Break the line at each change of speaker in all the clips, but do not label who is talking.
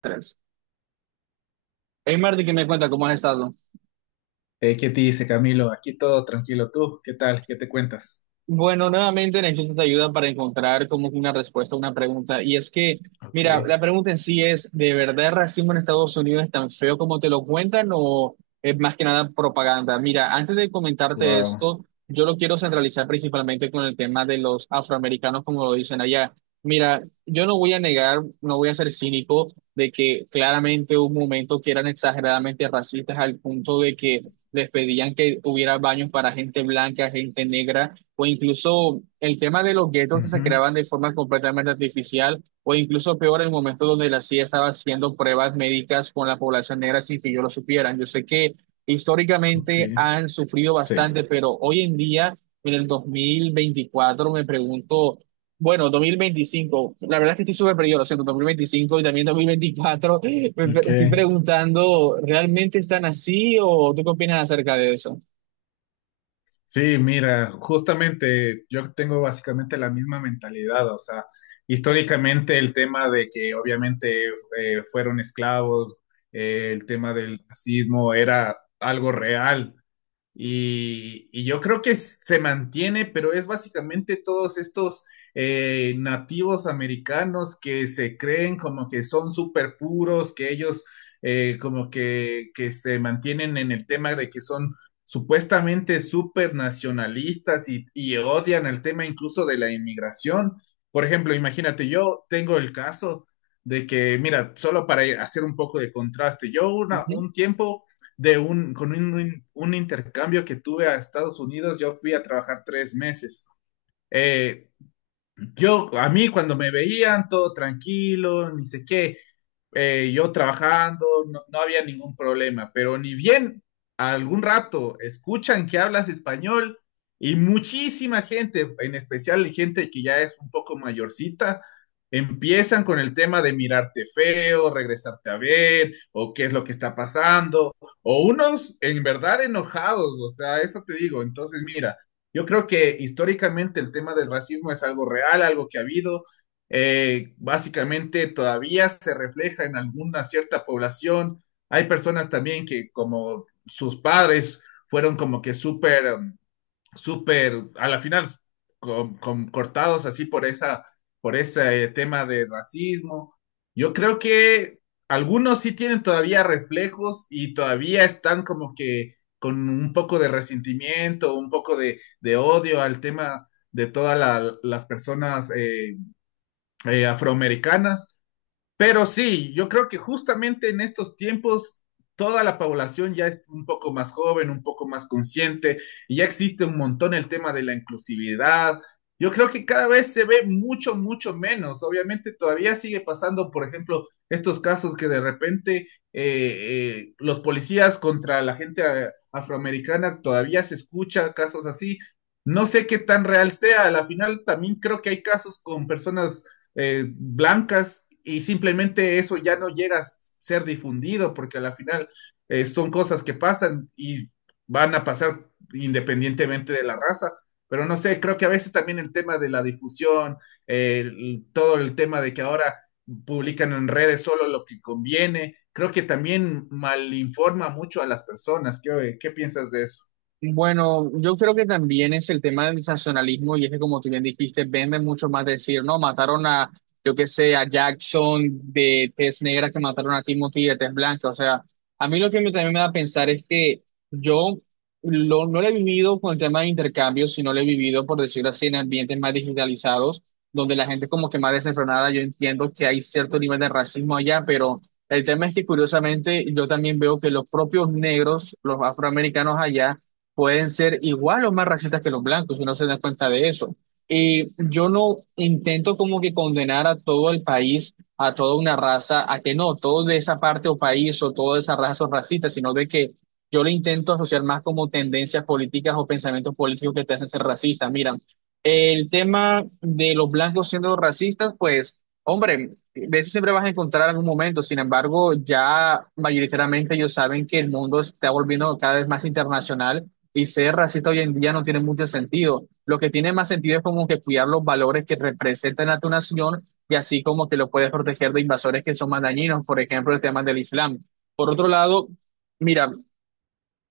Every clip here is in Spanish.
3. Hey Marty, ¿qué me cuenta? ¿Cómo has estado?
¿Qué dice Camilo? Aquí todo tranquilo. ¿Tú qué tal? ¿Qué te cuentas?
Bueno, nuevamente necesito ayuda para encontrar como que una respuesta a una pregunta. Y es que,
Ok.
mira, la pregunta en sí es, ¿de verdad el racismo en Estados Unidos es tan feo como te lo cuentan o es más que nada propaganda? Mira, antes de comentarte
Wow.
esto, yo lo quiero centralizar principalmente con el tema de los afroamericanos, como lo dicen allá. Mira, yo no voy a negar, no voy a ser cínico de que claramente hubo un momento que eran exageradamente racistas al punto de que les pedían que hubiera baños para gente blanca, gente negra o incluso el tema de los guetos que se
Ujú.
creaban de forma completamente artificial, o incluso peor, el momento donde la CIA estaba haciendo pruebas médicas con la población negra sin que yo lo supieran. Yo sé que
Ok.
históricamente han sufrido bastante,
Sí.
pero hoy en día, en el 2024 me pregunto, bueno, 2025 la verdad es que estoy súper perdido, lo siento, 2025 y también 2024
Ok.
estoy preguntando, ¿realmente están así o tú qué opinas acerca de eso?
Sí, mira, justamente yo tengo básicamente la misma mentalidad. O sea, históricamente el tema de que obviamente fueron esclavos, el tema del racismo era algo real. Y yo creo que se mantiene, pero es básicamente todos estos nativos americanos que se creen como que son súper puros, que ellos como que se mantienen en el tema de que son supuestamente súper nacionalistas y odian el tema incluso de la inmigración. Por ejemplo, imagínate, yo tengo el caso de que, mira, solo para hacer un poco de contraste, yo una, un tiempo de un, con un intercambio que tuve a Estados Unidos, yo fui a trabajar tres meses. Eh, a mí cuando me veían todo tranquilo, ni sé qué, yo trabajando, no había ningún problema, pero ni bien algún rato escuchan que hablas español y muchísima gente, en especial gente que ya es un poco mayorcita, empiezan con el tema de mirarte feo, regresarte a ver, o qué es lo que está pasando, o unos en verdad enojados, o sea, eso te digo. Entonces, mira, yo creo que históricamente el tema del racismo es algo real, algo que ha habido, básicamente todavía se refleja en alguna cierta población. Hay personas también que como sus padres fueron como que súper, súper, a la final, cortados así por ese tema de racismo. Yo creo que algunos sí tienen todavía reflejos y todavía están como que con un poco de resentimiento, un poco de odio al tema de todas las personas, afroamericanas. Pero sí, yo creo que justamente en estos tiempos toda la población ya es un poco más joven, un poco más consciente, y ya existe un montón el tema de la inclusividad. Yo creo que cada vez se ve mucho, mucho menos. Obviamente todavía sigue pasando, por ejemplo, estos casos que de repente los policías contra la gente afroamericana todavía se escucha casos así. No sé qué tan real sea. Al final también creo que hay casos con personas blancas y simplemente eso ya no llega a ser difundido porque a la final son cosas que pasan y van a pasar independientemente de la raza. Pero no sé, creo que a veces también el tema de la difusión, todo el tema de que ahora publican en redes solo lo que conviene, creo que también malinforma mucho a las personas. ¿Qué piensas de eso?
Bueno, yo creo que también es el tema del sensacionalismo y es que como tú bien dijiste, venden mucho más decir, no, mataron a, yo qué sé, a Jackson de tez negra que mataron a Timothy de tez blanca. O sea, a mí lo que también me da a pensar es que yo no lo he vivido con el tema de intercambios, sino lo he vivido, por decirlo así, en ambientes más digitalizados, donde la gente como que más desenfrenada. Yo entiendo que hay cierto nivel de racismo allá, pero... El tema es que curiosamente yo también veo que los propios negros, los afroamericanos allá, pueden ser igual o más racistas que los blancos, y no se dan cuenta de eso. Y yo no intento como que condenar a todo el país, a toda una raza, a que no, todo de esa parte o país o toda esa raza son racistas, sino de que yo lo intento asociar más como tendencias políticas o pensamientos políticos que te hacen ser racista. Mira, el tema de los blancos siendo racistas, pues, hombre, de eso siempre vas a encontrar algún momento. Sin embargo, ya mayoritariamente ellos saben que el mundo se está volviendo cada vez más internacional y ser racista hoy en día no tiene mucho sentido. Lo que tiene más sentido es como que cuidar los valores que representan a tu nación y así como que lo puedes proteger de invasores que son más dañinos, por ejemplo, el tema del Islam. Por otro lado, mira,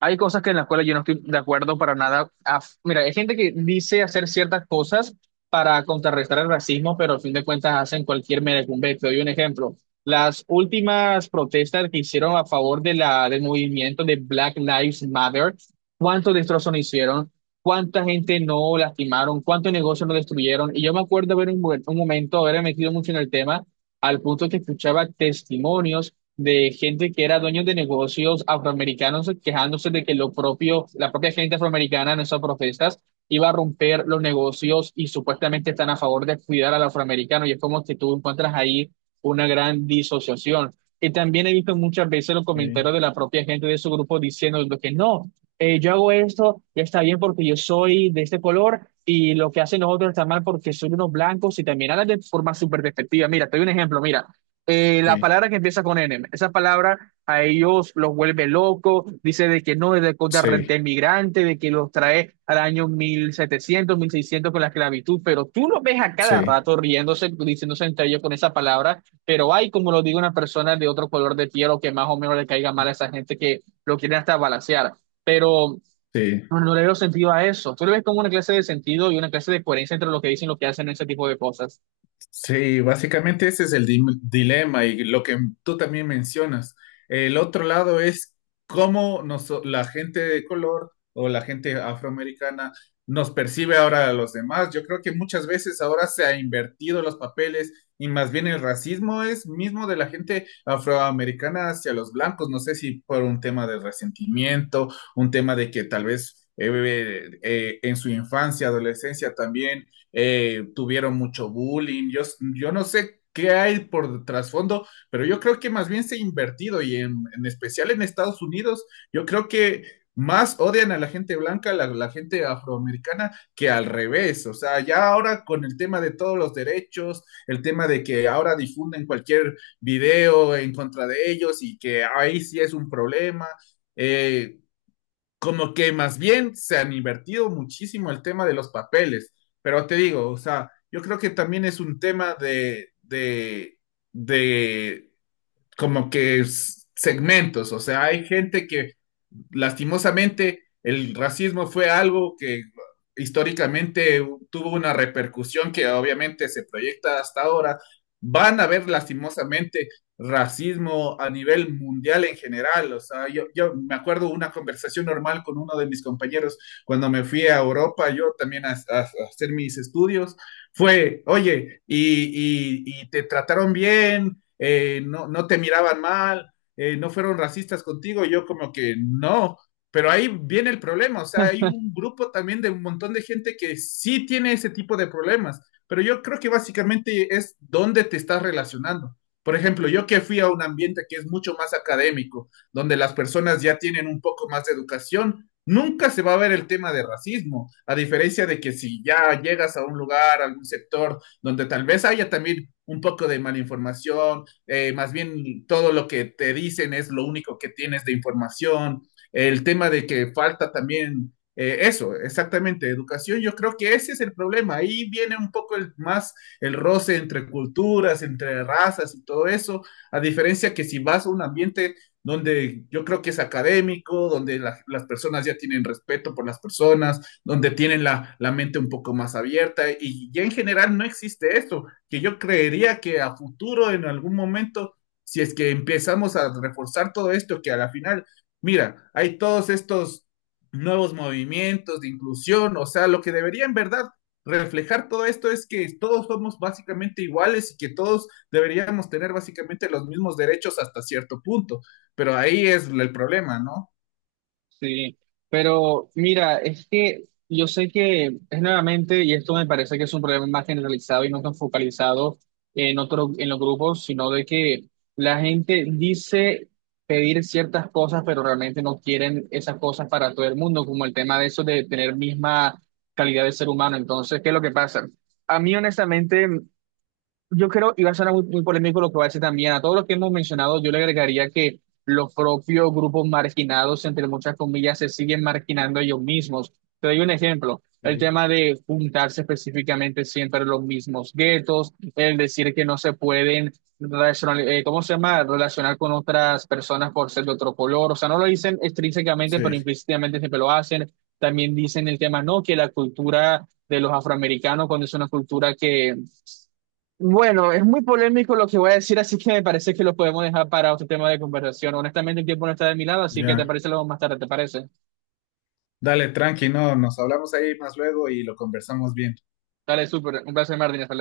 hay cosas que en la escuela yo no estoy de acuerdo para nada. Ah, mira, hay gente que dice hacer ciertas cosas para contrarrestar el racismo, pero al fin de cuentas hacen cualquier merecumbe. Te doy un ejemplo. Las últimas protestas que hicieron a favor de del movimiento de Black Lives Matter, ¿cuántos destrozos no hicieron? ¿Cuánta gente no lastimaron? ¿Cuántos negocios no destruyeron? Y yo me acuerdo haber un momento, haber metido mucho en el tema, al punto que escuchaba testimonios de gente que era dueño de negocios afroamericanos quejándose de que lo propio, la propia gente afroamericana en esas protestas iba a romper los negocios y supuestamente están a favor de cuidar al afroamericano y es como que tú encuentras ahí una gran disociación. Y también he visto muchas veces los
Okay.
comentarios de la propia gente de su grupo diciendo lo que no, yo hago esto y está bien porque yo soy de este color y lo que hacen los otros está mal porque son unos blancos y también hablan de forma súper despectiva. Mira, te doy un ejemplo, mira la palabra que empieza con N, esa palabra a ellos los vuelve locos, dice de que no, es de, de,
Sí,
de migrante, de que los trae al año 1700 1600 con la esclavitud, pero tú los ves a cada
sí,
rato riéndose, diciéndose entre ellos con esa palabra, pero hay, como lo digo, una persona de otro color de piel o que más o menos le caiga mal a esa gente que lo quieren hasta balancear, pero...
sí.
No, no le veo sentido a eso. Tú le ves como una clase de sentido y una clase de coherencia entre lo que dicen y lo que hacen en ese tipo de cosas.
Sí, básicamente ese es el dilema y lo que tú también mencionas. El otro lado es cómo nos, la gente de color o la gente afroamericana nos percibe ahora a los demás. Yo creo que muchas veces ahora se ha invertido los papeles y más bien el racismo es mismo de la gente afroamericana hacia los blancos. No sé si por un tema de resentimiento, un tema de que tal vez, en su infancia, adolescencia también tuvieron mucho bullying. Yo no sé qué hay por trasfondo, pero yo creo que más bien se ha invertido y en especial en Estados Unidos, yo creo que más odian a la gente blanca, a la gente afroamericana, que al revés. O sea, ya ahora con el tema de todos los derechos, el tema de que ahora difunden cualquier video en contra de ellos y que ahí sí es un problema. Eh, Como que más bien se han invertido muchísimo el tema de los papeles, pero te digo, o sea, yo creo que también es un tema de como que segmentos, o sea, hay gente que lastimosamente el racismo fue algo que históricamente tuvo una repercusión que obviamente se proyecta hasta ahora. Van a haber lastimosamente racismo a nivel mundial en general, o sea, yo me acuerdo una conversación normal con uno de mis compañeros cuando me fui a Europa, yo también a hacer mis estudios, fue, oye, y te trataron bien, no, no te miraban mal, no fueron racistas contigo, yo como que no, pero ahí viene el problema, o sea, hay un grupo también de un montón de gente que sí tiene ese tipo de problemas, pero yo creo que básicamente es dónde te estás relacionando. Por ejemplo, yo que fui a un ambiente que es mucho más académico, donde las personas ya tienen un poco más de educación, nunca se va a ver el tema de racismo, a diferencia de que si ya llegas a un lugar, a algún sector, donde tal vez haya también un poco de malinformación, más bien todo lo que te dicen es lo único que tienes de información, el tema de que falta también eso, exactamente, educación, yo creo que ese es el problema, ahí viene un poco más el roce entre culturas, entre razas y todo eso, a diferencia que si vas a un ambiente donde yo creo que es académico, donde la, las personas ya tienen respeto por las personas, donde tienen la mente un poco más abierta y ya en general no existe esto que yo creería que a futuro, en algún momento, si es que empezamos a reforzar todo esto, que a la final, mira, hay todos estos nuevos movimientos de inclusión, o sea, lo que debería en verdad reflejar todo esto es que todos somos básicamente iguales y que todos deberíamos tener básicamente los mismos derechos hasta cierto punto, pero ahí es el problema, ¿no?
Sí, pero mira, es que yo sé que es nuevamente, y esto me parece que es un problema más generalizado y no tan focalizado en otro, en los grupos, sino de que la gente dice pedir ciertas cosas, pero realmente no quieren esas cosas para todo el mundo, como el tema de eso de tener misma calidad de ser humano. Entonces, ¿qué es lo que pasa? A mí, honestamente, yo creo, y va a sonar muy, muy polémico lo que va a decir también, a todos los que hemos mencionado, yo le agregaría que los propios grupos marginados, entre muchas comillas, se siguen marginando ellos mismos. Te doy un ejemplo, el
Sí,
tema de juntarse específicamente siempre en los mismos guetos, el decir que no se pueden relacionar, ¿cómo se llama? Relacionar con otras personas por ser de otro color, o sea, no lo dicen extrínsecamente, pero
sí,
implícitamente siempre lo hacen. También dicen el tema, no, que la cultura de los afroamericanos, cuando es una cultura que bueno, es muy polémico lo que voy a decir, así que me parece que lo podemos dejar para otro tema de conversación. Honestamente, el tiempo no está de mi lado, así que te
ya.
parece luego más tarde, ¿te parece?
Dale, tranqui, no, nos hablamos ahí más luego y lo conversamos bien.
Dale, súper. Un placer, Martín. Hasta